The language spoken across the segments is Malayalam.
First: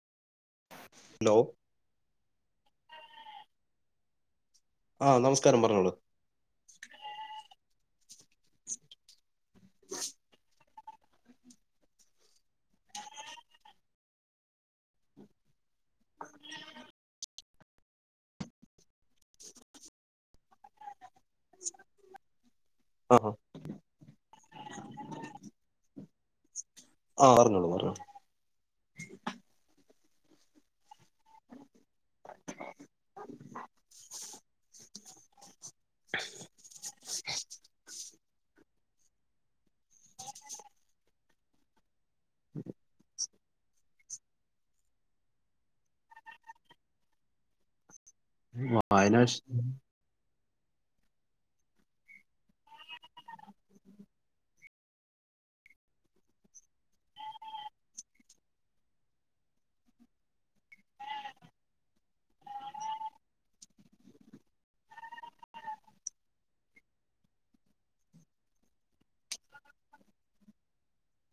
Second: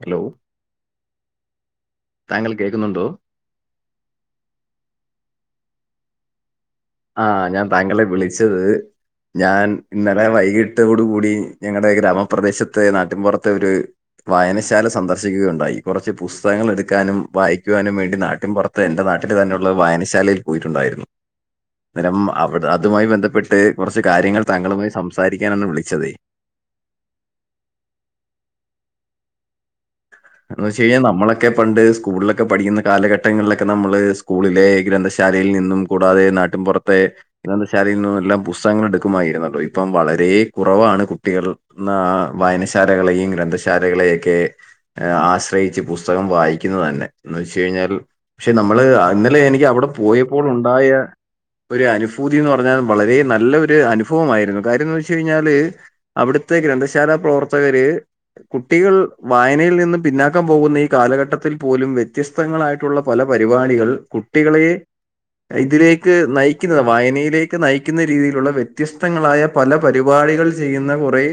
ഹലോ ലോ താങ്കൾ കേക്കുന്നുണ്ടൊ? ആഹ് നമസ്കാരം. പറഞ്ഞോളു. ആഹ് ഞാൻ താങ്കളെ വിളിച്ചത്. ഞാൻ ഇന്നലെ വൈകിട്ടോടു കൂടി ഞങ്ങടെ ഗ്രാമപ്രദേശത്തെ നാട്ടിൻപൊറത്ത ഒര്, വായനശാല സന്ദർശിക്കുകയുണ്ടായി. കൊറച്ച് പുസ്തകങ്ങള് എട്ക്കാനും വായി ക്കുവാനും വേണ്ടി, നാട്ടിൻ പൊറ്ത്തെ എന്റെ നാട്ടില് തന്നെ ഉള്ള വായനശാലയിൽ പോയിട്ടുണ്ടായിരുന്നു. അന്നേരം അവിട അതുമായി ആ ബന്ധപ്പെട്ട് കുറച്ച് കാര്യങ്ങൾ താങ്കളുമായി സംസാരിക്കാനാണ് വിളിച്ചതെ. ആഹ് പറഞ്ഞോളൂ പറഞ്ഞോളു. എന്ന് വച്ച കഴിഞ്ഞാൽ നമ്മളൊക്കെ പണ്ട് സ്കൂളിലൊക്കെ പഠിക്കുന്ന കാലഘട്ടങ്ങളിലൊക്കെ നമ്മള് സ്കൂളിലെ ഗ്രന്ഥശാലയിൽ നിന്നും, കൂടാതെ നാട്ടിൻപുറത്തെ, ഗ്രന്ഥശാലയിൽനിന്ന് എല്ലാം പുസ്തകങ്ങൾ എടുക്കുമായിരുന്നല്ലോ. ഇപ്പം വളരെ കുറവാണ് കുട്ടികൾ നാ വായനശാലകളെയും ഗ്രന്ഥശാലകളെയ ഒക്കെ ആശ്രയിച്ച് പുസ്തകം വായിക്കുന്നത് തന്നെ. എന്ന് വെച്ച് കഴിഞ്ഞാൽ പക്ഷെ നമ്മള് വായനാശ ഇന്നലെ എനിക്ക് അവിടെ പോയപ്പോൾ ഉണ്ടായ ഒരു അനുഭൂതി എന്ന് പറഞ്ഞാൽ, വളരെ നല്ലൊരു അനുഭവമായിരുന്നു. കാര്യംന്ന് വെച്ച കഴിഞ്ഞാല് അവിടുത്തെ ഗ്രന്ഥശാല പ്രവർത്തകര് കുട്ടികൾ വായനയിൽ നി ന്ന് പിന്നാക്കാൻ പോകുന്ന ഈ കാലഘട്ടത്തിൽ പോലും വ്യത്യസ്തങ്ങളായിട്ടുള്ള പല പരിപാടികൾ കുട്ടികളെ ഇതിലേക്ക് നയിക്കുന്നത് വായനയിലേക്ക് നയിക്കുന്ന രീതിയിലുള്ള വ്യത്യസ്തങ്ങളായ പല പരിപാടികൾ ചെയ്യുന്ന കുറേ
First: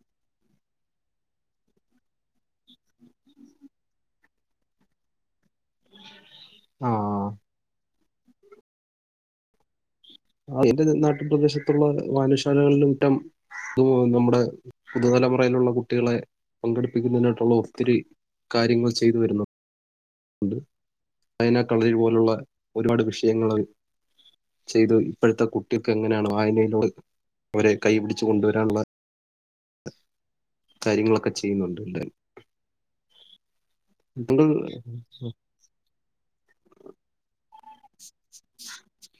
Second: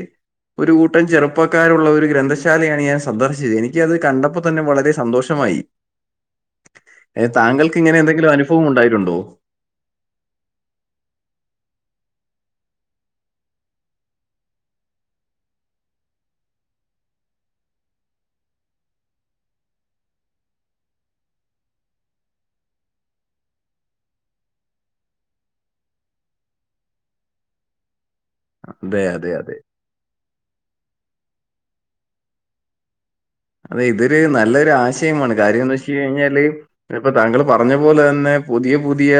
ഒരു കൂട്ടം ചെറുപ്പക്കാരുള്ള ഒരു ഗ്രന്ഥശാലയാണ് ഞാൻ സന്ദർശ ചത്. എനിക്ക് അത് കണ്ടപ്പോ തന്നെ വളരെ സന്തോഷമായി. ആ എ തങ്കൾക്ക് ഇങ്ങെന എന്തെങ്കിലും അനുഭവം ഉണ്ടായിട്ടുണ്ടോ? ആ എന്റെ നാട്ടിൻ പ്രദേശത്തുള്ള വായനശാലകളില റ്റം നമ്മുടെ പുതുതലമുറയിലുള്ള കുട്ടികളെ പങ്കെടുപ്പിക്കുന്നതിനായിട്ടുള്ള ഒത്തിരി കാര്യങ്ങൾ ചെയ്തു വരുന്നു. ഉണ്ട്. അതിനായിട്ടുള്ള ഇത് പോലുള്ള ഒരുപാട് വിഷയങ്ങൾ ചെയ്തു, ഇപ്പോഴത്തെ കുട്ടിക്ക് എങ്ങനെയാണ് വായനയിലൂടെ അവരെ കൈപിടിച്ച കൊണ്ടുവരാനുള്ള അതെ അതെ അതെ കാര്യങ്ങളൊക്കെ ചെയ്യുന്നുണ്ട് എന്താലും. അതെ, ഇതൊരു നല്ലൊരു ആശയമാണ്. കാര്യംന്ന് വെച്ച കഴിഞ്ഞാൽ താങ്കൾ പറഞ്ഞ പോലെ തന്നെ പുതിയ പുതിയ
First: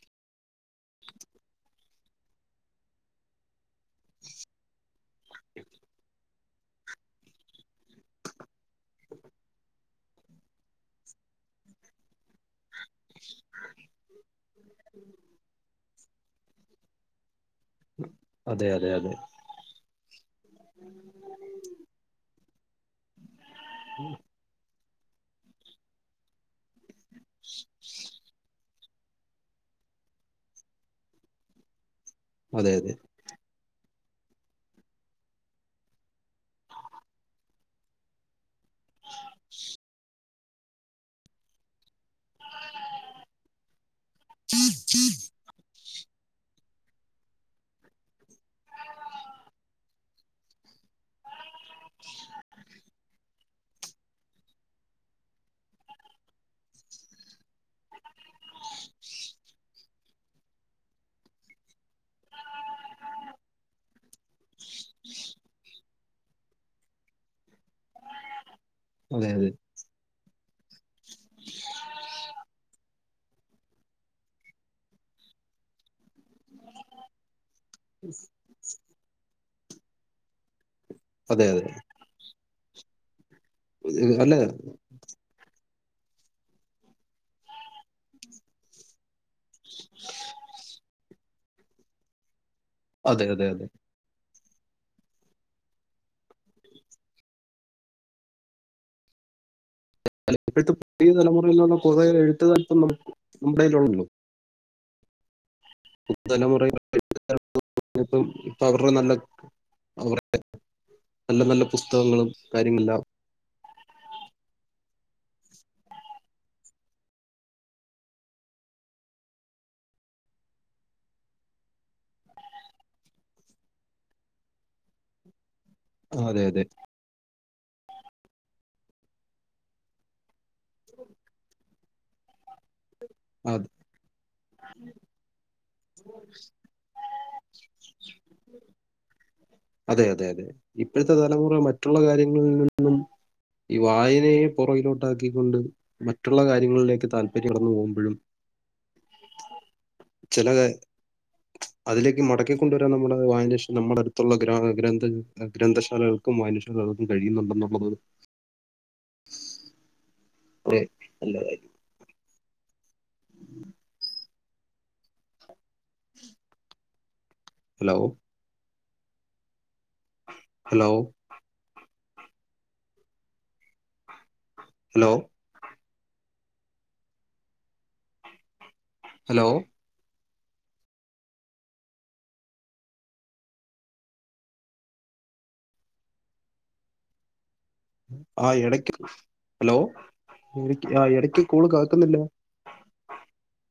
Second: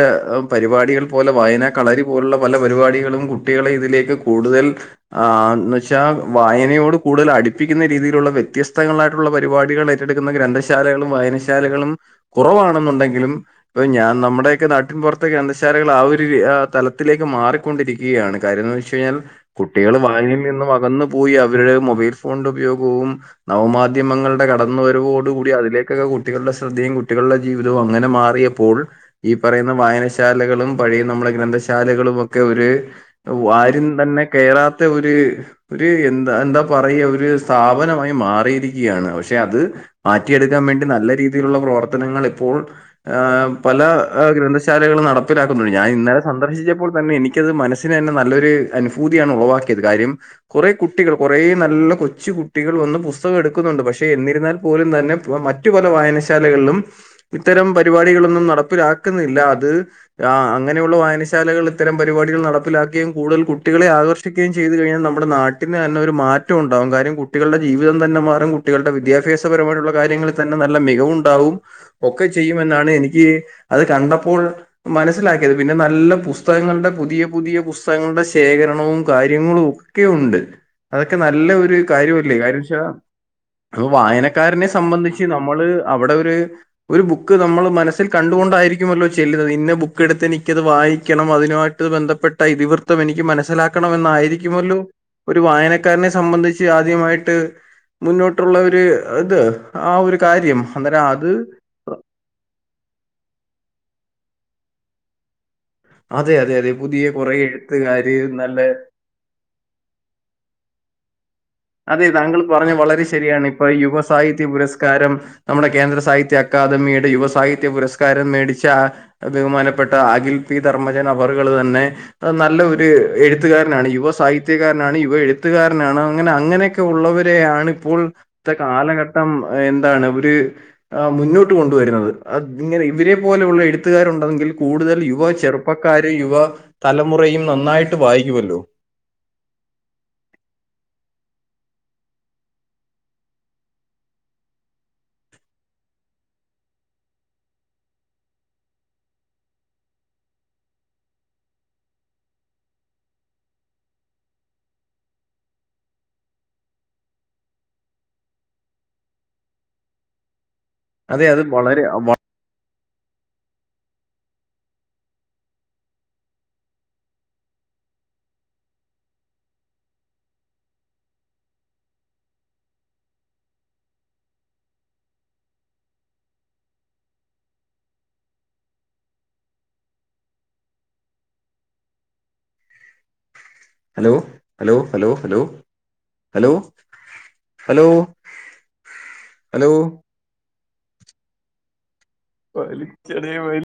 പരിപാടികൾ പോലെ വായന കളരി പോലുള്ള പല പരിപാടികളും കുട്ടികളെ ഇതിലേക്ക് കൂടുതൽ ആൻ നഷ് വായനയോട് കൂടുതൽ അടുപ്പിക്കുന്ന രീതിയിലുള്ള വ്യത്യസ്തങ്ങളായിട്ടുള്ള പരിപാടികൾ ഏറ്റെടുക്കുന്ന ഗ്രന്ഥശാലകളും വായനശാലകളും കുറവാണ് ണ്ടെങ്കിലും ഞാൻ നമ്മുടെൊക്കെ നാട്ടി പുറത്ത ഗ്രന്ഥശാലകൾ ആ ഒരു തലത്തിലേക്ക് മാറി കൊണ്ടിരിക്കുകയാണ് കാര്യം അതെ എന്ന് അതെ വെച്ച് അതെ കഴിഞ്ഞാൽ കുട്ടികൾ വായനയിൽ നിന്ന് അകന്ന് പോയി അവരുടെ മൊബൈൽ ഫോണിന്റെ ഉപയോഗവും നവമാധ്യമങ്ങളുടെ കടന്നുരവോടൂകൂടി അതിലേക്ക് ക്കെക്കെ കുട്ടികളുടെ ശ്രദ്ധയും കുട്ടികളുടെ ജീവിതവും അങ്ങനെ മാറിയപ്പോൾ ഈ പറയുന്ന വായനശാലകളും പഴയ നമ്മളുടെ ഗ്രന്ഥശാലകളും ഒക്കെ ഒര് അതെ അതെ ആരും തന്നെ കയറാത്ത ഒരു ഒരു എന്താ എന്താ പറയ ഒരു സ്ഥാപനമായി മാറിയിരിക്കുകയാണ് പക്ഷെ അത് മാറ്റിയെടുക്കാൻ വേണ്ടി നല്ല രീതിയിലുള്ള പ്രവർ ത്തനങ്ങളിപ്പോൾ പല ഗ്രന്ഥശാലകളും നട തിലാക്കുന്നു ഞാൻ ഇന്നലെ സന്ദർശിച്ചപ്പോൾ തന്നെ എനിക്കത് മനസിന് തന്നെ നല്ലൊരു അനുഭൂതിയാണ് ഉളവാക്കിയത് കാര്യം കുറേ കുട്ടികൾ കുറേ നല്ല കൊച്ചു കുട്ടികൾ വന്ന് പുസ് പുസ്തകം എടുക്കുന്നുണ്ട് പക്ഷെ എന്നിരുന്നാൽ പോലും തന്നെ മറ്റു പല വായനശാലകളിലും ഇത്തരം പരിപാടികളൊന്നും നടപ്പിലാക്കുന്നില്ല അത് അങ്ങനെയുള്ള വായനശാലകളിൽ ഇത്തരം പരിപാടികൾ നടപ്പിലാക്കുകയും കൂടുതൽ കുട്ടികളെ ആകർഷിക്കുകയും ചെയ്തു കഴിഞ്ഞാൽ നമ്മുടെ നാട്ടിന് തന്നെ ഒരു മാറ്റം മാറ്റ ഉണ്ടാവും കാര്യം കുട്ടികളുടെ ജീവിതം തന്നെ മാറും കുട്ടികളുടെ അതെ അതെ വിദ്യാഭ്യാസപരമായിട്ടുള്ള കാര്യൾ തന്നെ നല്ല മികവുണ്ടാവും ഒക്കെ ചെയ്യുമെന്നാണ് എനിക്ക് അത് കണ്ടപ്പോൾ മനസ്സിലാക്കിയത് പിന്നെ നല്ല പുസ് പുസ്തകങ്ങളുടെ പുതിയ പുതിയ പുസ്തകങ്ങളുടെ ശേഖരണവും കാര്യങ്ങളും ഒക്കെ ഉണ്ട് അതൊക്കെ അതെ നല്ല അതെ ഒരു കാര്യമല്ലേ കാര്യ വച്ചാ ഇപ്പ അല്ല വായനക്കാരനെ സംബന്ധിച്ച് നമ്മള് അവിടെ ഒരു ബുക്ക് നമ്മള് മന മനസ്സിൽ കണ്ടുകൊണ്ടായിരിക്കുമല്ലോ ചെല്ലുന്നത് ഇന്ന ബുക്കെടുത്ത് എനിക്കത് വായിക്കണം അതിനമായിട്ട് ബന്ധപ്പെട്ട ഇതിവർ തം എനിക്ക് അതെ അതെ അതെ മനസ്സിലാക്കണം എന്നായിരിക്കുമല്ലോ ഒരു വായനക്കാരനെ സംബന്ധിച്ച് ആദ്യമായിട്ട് മുന്നോട്ടുള്ള ഒരു ഇത് ആ ഒരു കാര്യം ഇപ്പോഴത്തെ അന്നേരം പുതിയ അത് തലമുറയിൽന്നുള്ള കുറകെ എഴു തത്തും നമ്മുടെേൽ ഉള്ളോ അതെ അതെ തലമുറ അതെ പുതിയ കുറെ ഇപ്പ എഴുത്തുകാര് ഇപ്പൊ നല്ല അവരുടെ നല്ല അവ നല്ല നല്ല അതെ പുസ്തകങ്ങളും താങ്കൾ പറഞ്ഞ കാര്യങ്ങളെല്ലാം വളരെ ശരിയാണ് ഇപ്പൊ യുവ സാഹിത്യ പുരസ്കാരം നമ്മുടെ കേന്ദ്ര സാഹിത്യ അക്കാദമിയുടെ യുവ സാഹിത്യ പുരസ്കാരം മേടിച്ച ബഹുമാനപ്പെട്ട അഖിൽ പി ധർമ്മജൻ അവറുകള് തന്നെ അഹ് നല്ല ഒരു എഴുത്തുകാരനാണ് യുവ സാഹിത്യകാരനാണ് യുവ എഴുത്തുകാരനാണ് അങ്ങനെ അതെ അതെ അങ്ങനെയൊക്കെ ഉള്ളവരാണ് ഇപ്പോഴത്തെ കാലഘട്ടം എന്താണ് ഒരു ആഹ് മുന്നോട്ട് കൊണ്ടുവരുന്നത് അ ഇങ്ങനെ ഇവരെ പോലെയുള്ള അത് എഴുത്തുകാരുണ്ടെങ്കിൽ കൂടുതൽ യുവ ചെറുപ്പ ഉപ്പക്കാര് യുവ തലമുറയും നന്നായിട്ട് വായിക്കുവല്ലോ അതെ അതെ അതെ ഇപ്പോഴത്തെ തലമുറ മറ്റുള്ള കാര്യങ്ങളിൽ നിന്നൊന്നും ഈ വായനയെ പുറകിലോട്ടാകൊണ്ട് മറ്റുള്ള കാര്യങ്ങളിലേക്ക് താല്പര്യം കടന്നു പോകുമ്പഴും ചിലക അതിലേക്ക് മടക്കിക്കൊണ്ടുവരാൻ നമ്മുടെ വായേഷം നമ്മുടെ അടുത്തുള്ള ഗ്ര ഗ്രന്ഥങ്ങ ഗ്രന്ഥശാലകൾക്കും വായന്യശാലകൾക്കും കഴിയുന്നുണ്ടെന്നള്ളത് ഒരു അതെ നല്ല അത് കാര്യം. വളരെ വള് hello hello hello hello hello hello hello hello hello hello ആഹ് എടയ്ക്ക് ഹലോ ആഹ് എടയ്ക്ക് കോള് കാക്ക്ന്നില്ല വലിച്ചെറിയ വെളി